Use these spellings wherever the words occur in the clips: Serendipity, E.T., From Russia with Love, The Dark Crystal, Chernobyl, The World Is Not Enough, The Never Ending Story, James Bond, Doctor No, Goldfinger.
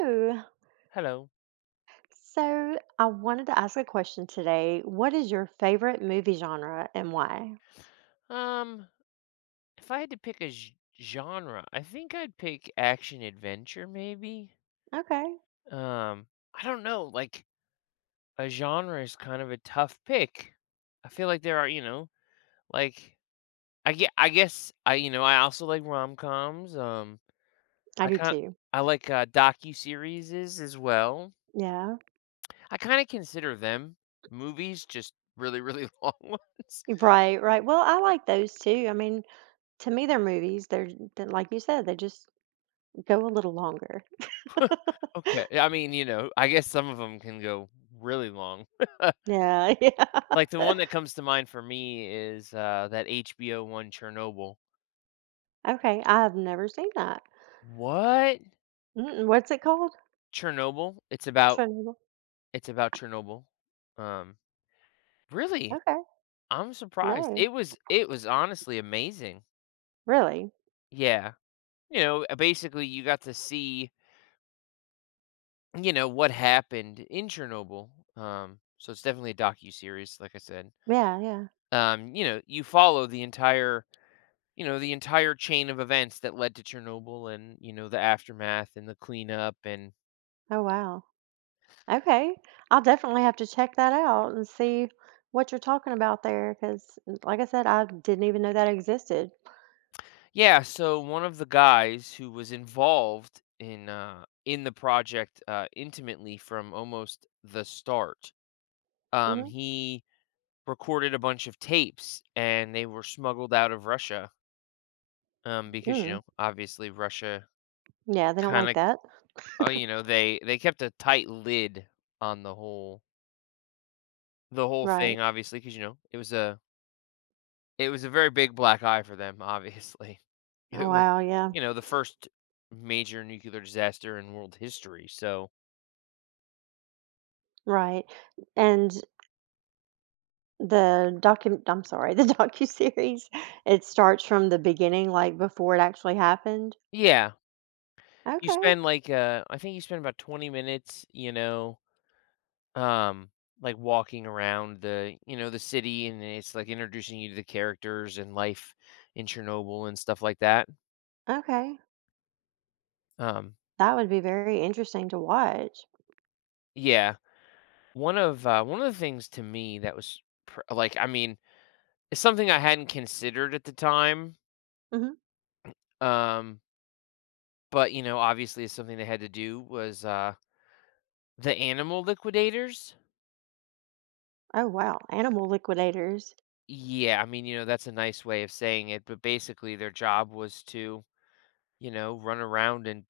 Hello. Hello. So, I wanted to ask a question today. What is your favorite movie genre and why? Um, if I had to pick a genre, I think I'd pick action adventure maybe. Okay, Um, I don't know, like a genre is kind of a tough pick. I feel like there are, like I guess I also like rom-coms. I I do kind too. I like docu-series as well. Yeah, I kind of consider them movies just really really long ones. right, right. Well, I like those too. I mean, to me, they're movies. They're, they like you said, they just go a little longer. Okay. I mean, you know, I guess some of them can go really long. Yeah, yeah. Like, the one that comes to mind for me is, that HBO one, Chernobyl. Okay, I have never seen that. What? Mm-mm, what's it called? Chernobyl? Chernobyl. It's about Chernobyl. Um, really? Okay, I'm surprised. no, It was honestly amazing. really? Yeah. Basically, you got to see, you know, what happened in Chernobyl. So it's definitely a docu series, like I said. Yeah, yeah. You know, you follow the entire you know, the entire chain of events that led to Chernobyl and, you know, the aftermath and the cleanup and Oh, wow. Okay. I'll definitely have to check that out and see what you're talking about there because, like I said, I didn't even know that existed. Yeah, so one of the guys who was involved in the project intimately from almost the start, hmm he recorded a bunch of tapes, and they were smuggled out of Russia, because you Mm. know obviously Russia Yeah, they don't kind like of, that. You know, they kept a tight lid on the whole Right. thing obviously because you know it was a very big black eye for them, obviously. It was, Wow. Yeah. you know, the first major nuclear disaster in world history, so Right. And the docu I'm sorry, the docu-series, it starts from the beginning, like before it actually happened. Yeah, you Okay. spend, like, I think you spend about 20 minutes, you know, um, like, walking around the you know, the city, and it's, like, introducing you to the characters and life in Chernobyl and stuff like that, Okay. um That would be very interesting to watch. Yeah. One of the things to me that was pr like, I mean, it's something I hadn't considered at the time, hmm um But, you know, obviously something they had to do was, the animal liquidators? Oh, wow. Animal liquidators. Yeah, I mean, you know, that's a nice way of saying it, but basically their job was to, you know, run around and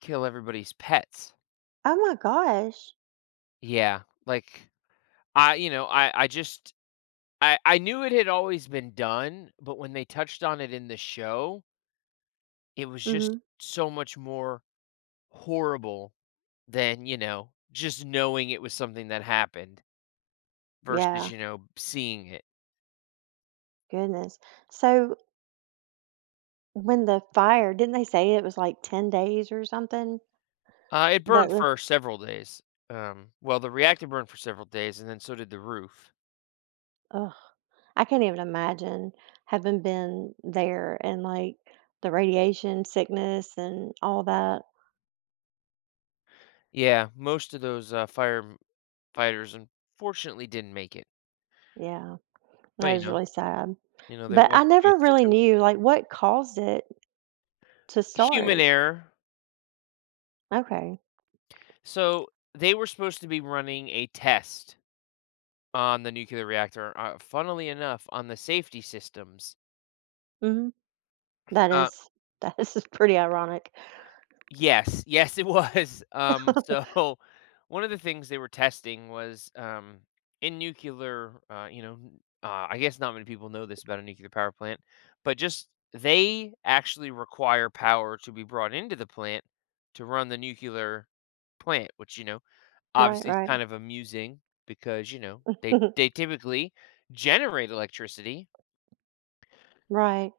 kill everybody's pets. Oh my gosh. Yeah, like I just I knew it had always been done, but when they touched on it in the show, it was just hmm so much more horrible than, you know, just knowing it was something that happened versus, Yeah. you know, seeing it. Goodness. So when the fire, didn't they say it was like 10 days or something? It That burned the for several days. Well, the reactor burned for several days, and then so did the roof. ugh, I can't even imagine having been there and like the radiation sickness and all that. Yeah, most of those firefighters unfortunately didn't make it, Yeah, but that is really sad. you know, they But I walked into never really knew like what caused it to human start. error. Okay. So they were supposed to be running a test on the nuclear reactor. Funnily enough, on the safety systems. hmm That is that is pretty ironic. Yes, yes, it was. So one of the things they were testing was, in nuclear, you know, I guess not many people know this about a nuclear power plant, but just they actually require power to be brought into the plant to run the nuclear plant, which, you know, Right, obviously is right. kind of amusing because, you know, they, they typically generate electricity Right.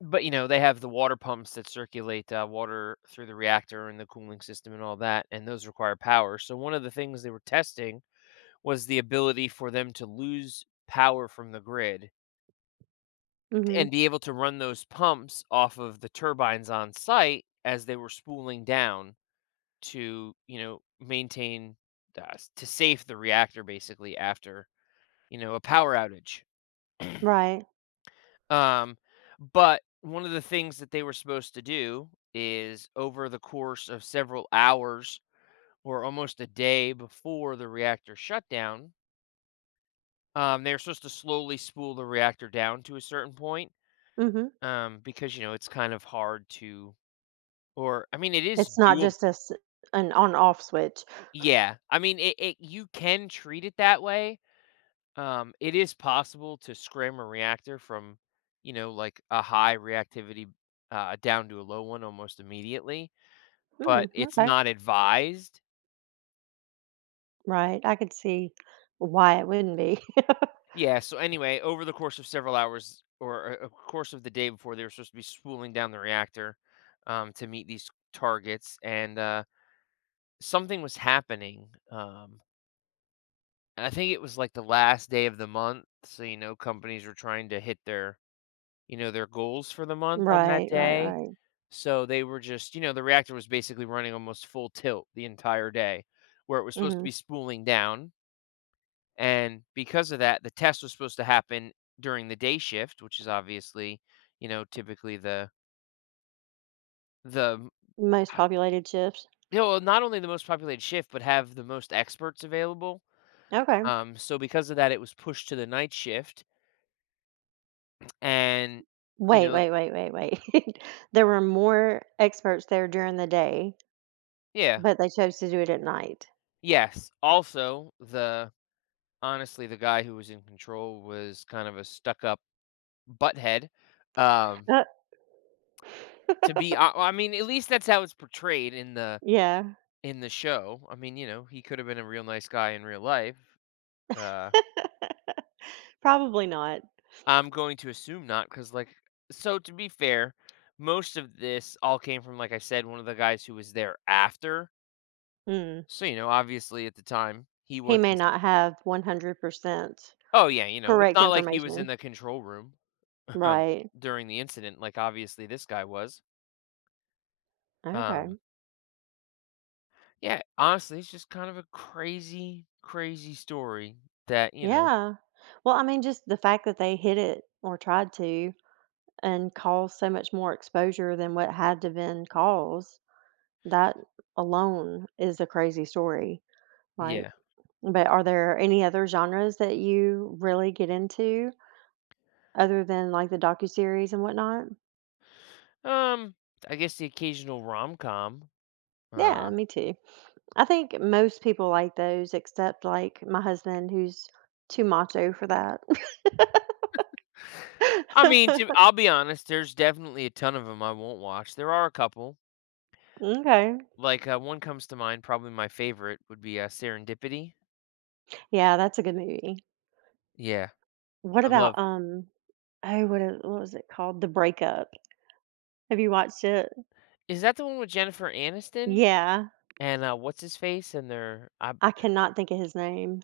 but, you know, they have the water pumps that circulate, water through the reactor and the cooling system and all that, and those require power. So one of the things they were testing was the ability for them to lose power from the grid hmm and be able to run those pumps off of the turbines on site as they were spooling down to, you know, maintain, to safe the reactor basically after, you know, a power outage. Right. Um, but one of the things that they were supposed to do is over the course of several hours or almost a day before the reactor shutdown, they were supposed to slowly spool the reactor down to a certain point, hmm because, you know, it's kind of hard to, or I mean, it is It's not doable. just an on off switch. Yeah, I mean, it you can treat it that way. It is possible to scram a reactor from, you know, like a high reactivity, down to a low one almost immediately. But Mm, it's okay. not advised. Right. I could see why it wouldn't be. Yeah, so anyway, over the course of several hours or course of the day before, they were supposed to be spooling down the reactor, to meet these targets, and, something was happening, I think it was, like, the last day of the month, so, you know, companies were trying to hit their, you know, their goals for the month on that Right, right, day, right. so they were just, you know, the reactor was basically running almost full tilt the entire day, where it was supposed to hmm be spooling down. And because of that, the test was supposed to happen during the day shift, which is obviously, you know, typically the Most populated shifts. you know, not only the most populated shift, but have the most experts available. Okay. So because of that, it was pushed to the night shift, and you Wait, know, wait, wait, wait, wait. There were more experts there during the day, yeah, but they chose to do it at night. yes. Also, the honestly, the guy who was in control was kind of a stuck-up butthead. Um, Uh, I mean, at least that's how it's portrayed yeah, in the show. I mean, you know, he could have been a real nice guy in real life. Uh, probably not. I'm going to assume not, because like, so to be fair, most of this all came from, like I said, one of the guys who was there after. Mm. So you know, obviously at the time he He may wasn't. not have 100% Oh yeah, you know, it's correct not like he was in information. the control room um, Right. during the incident. Like obviously this guy was. Okay. Um, yeah, honestly, it's just kind of a crazy, crazy story that you know. Yeah. Well, I mean, just the fact that they hit it or tried to and cause so much more exposure than what had to been caused, that alone is a crazy story. Like, Yeah. but are there any other genres that you really get into other than like the docuseries and whatnot? Um, I guess the occasional rom com. Yeah, Uh me too. I think most people like those except like my husband who's too macho for that. I mean, to I'll be honest, there's definitely a ton of them I won't watch. There are a couple. Okay. Like, one comes to mind, probably my favorite would be, Serendipity. Yeah, that's a good movie. Yeah, What I love about what was it called? The Breakup. Have you watched it? Is that the one with Jennifer Aniston Yeah, and, what's his face and their I cannot think of his name.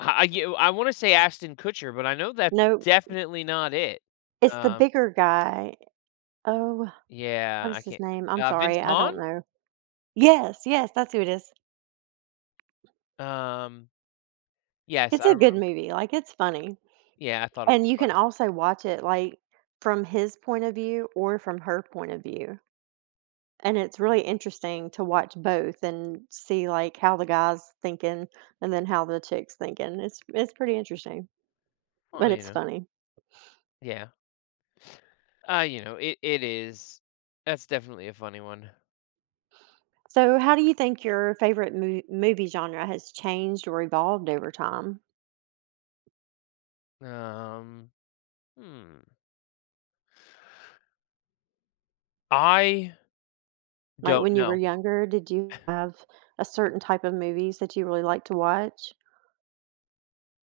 I wanna say Ashton Kutcher, but I know that's No, definitely not it. it's the Um, bigger guy. Oh, yeah, what I is his can't, name? I'm Vince sorry, I Vaughn? don't know. Yes, yes, that's who it is. Um, yes, It's I a good remember. movie, like, it's funny, Yeah, I thought it and was you can funny. also watch it, like, from his point of view or from her point of view, and it's really interesting to watch both and see, like, how the guy's thinking and then how the chick's thinking. It's pretty interesting, Well, but you it's know, funny. yeah. You know, it is. That's definitely a funny one. So, how do you think your favorite movie genre has changed or evolved over time? Um, hmm. I Like don't when you were know. younger, did you have a certain type of movies that you really like to watch?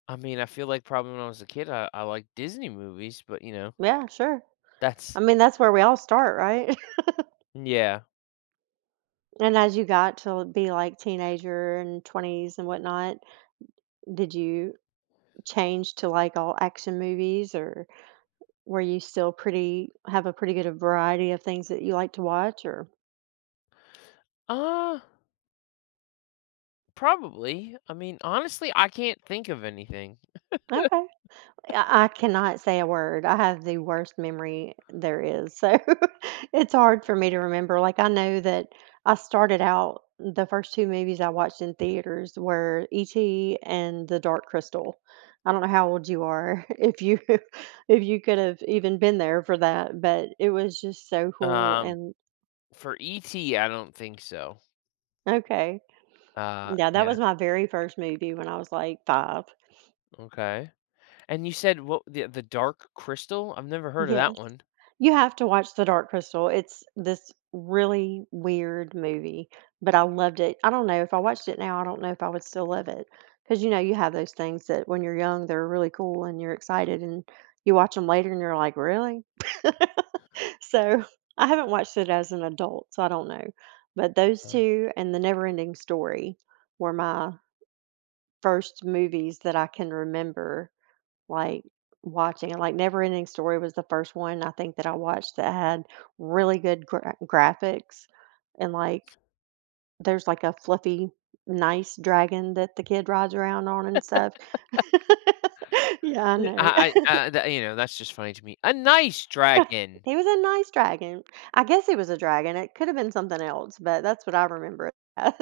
I mean, I feel like probably when I was a kid, I liked Disney movies, but you know, Yeah, sure. that's I mean, that's where we all start, right? yeah. And as you got to be like teenager and 20s and whatnot, did you change to like all action movies or were you still pretty have a pretty good variety of things that you like to watch or Uh, probably. I mean, honestly, I can't think of anything. okay. I cannot say a word. I have the worst memory there is. So it's hard for me to remember. Like, I know that I started out, the first two movies I watched in theaters were E.T. and The Dark Crystal. I don't know how old you are if you if you could have even been there for that, but it was just so cool Um, and for E.T., I don't think so. okay. Yeah, that Yeah, was my very first movie when I was like 5. okay. And you said what the Dark Crystal? I've never heard of Yes. that one. You have to watch The Dark Crystal. It's this really weird movie, but I loved it. I don't know if I watched it now, I don't know if I would still love it. Because, you know, you have those things that when you're young, they're really cool and you're excited, and you watch them later and you're like, really? So I haven't watched it as an adult, so I don't know. But those Um, two and The Never Ending Story were my first movies that I can remember like, watching it, like, Neverending Story was the first one I think that I watched that had really good graphics, and, like, there's, like, a fluffy, nice dragon that the kid rides around on and stuff. Yeah, I know. I that, you know, that's just funny to me. A nice dragon. He was a nice dragon. I guess he was a dragon, it could've been something else, but that's what I remember it as.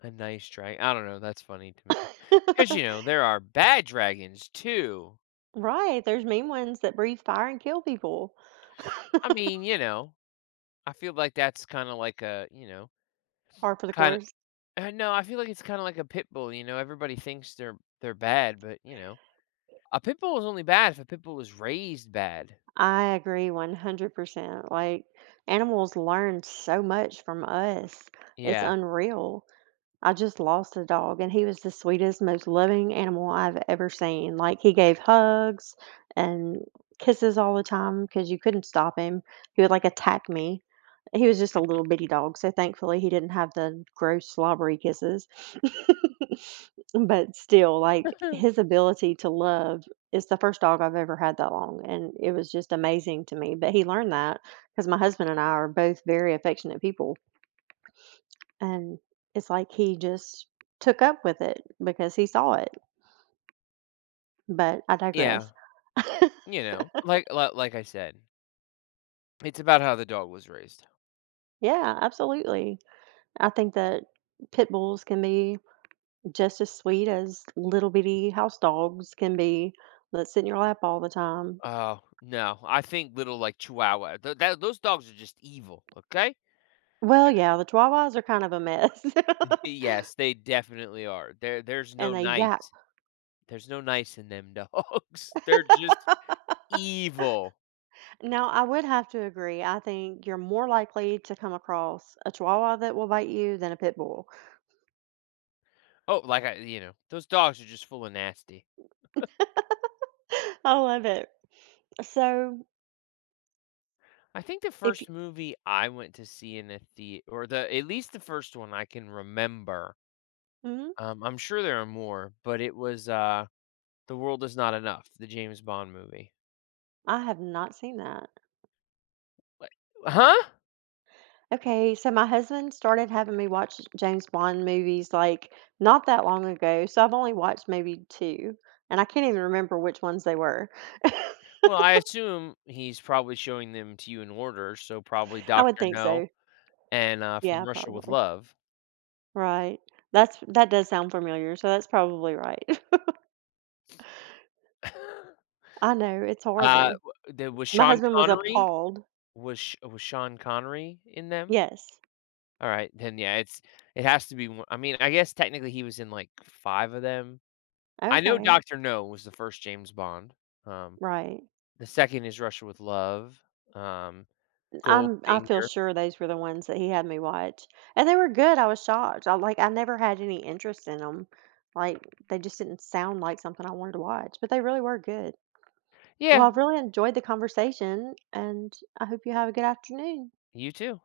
A nice dragon. I don't know, that's funny to me, because you know, there are bad dragons too. Right, there's mean ones that breathe fire and kill people. I mean, you know, I feel like that's kinda like a, you know, Par for the kinda, course. No, I feel like it's kinda like a pit bull, you know, everybody thinks they're bad, but, you know, a pit bull is only bad if a pit bull was raised bad. I agree 100%. Like, animals learn so much from us. It's Yeah. unreal. I just lost a dog, and he was the sweetest, most loving animal I've ever seen. Like, he gave hugs and kisses all the time because you couldn't stop him. He would like attack me. He was just a little bitty dog, so thankfully he didn't have the gross slobbery kisses. But still, like his ability to love is the first dog I've ever had that long, and it was just amazing to me. But he learned that because my husband and I are both very affectionate people and it's like he just took up with it because he saw it. But I Yeah, digress. you know, like I said, it's about how the dog was raised. Yeah, absolutely. I think that pit bulls can be just as sweet as little bitty house dogs can be that sit in your lap all the time. Oh, no, I think little, like, Chihuahua, th that those dogs are just evil, okay? Well, yeah, the Chihuahuas are kind of a mess Yes, they definitely are. There's and no they yap. nice. There's no nice in them dogs. They're just evil. Now, I would have to agree. I think you're more likely to come across a Chihuahua that will bite you than a pit bull. Oh, like those dogs are just full of nasty. I love it. So, I think the if you, first movie I went to see in a the or the at least the first one I can remember. mhm. I'm sure there are more, but it was The World Is Not Enough, the James Bond movie. I have not seen that. What? Huh? Okay, so my husband started having me watch James Bond movies like not that long ago. So I've only watched maybe two, and I can't even remember which ones they were. Well, I assume he's probably showing them to you in order, so probably I would Doctor think No so. and, From Yeah, Russia with probably. Love. Right. That's that does sound familiar. So that's probably right. I know, it's Uh, horrible. w the was My Sean husband was Connery, appalled. Was Sean Connery in them? Yes. Alright, then, yeah, it has to be one. I mean, I guess technically he was in, like, 5 of them. I know Okay. Doctor No was the first James Bond. Um, Right. the second is Russia with Love, um, I feel Goldfinger. sure those were the ones that he had me watch, and they were good. I was shocked. I never had any interest in them. Like they just didn't sound like something I wanted to watch, but they really were good. Well, Yeah, I've really enjoyed the conversation, and I hope you have a good afternoon. you too.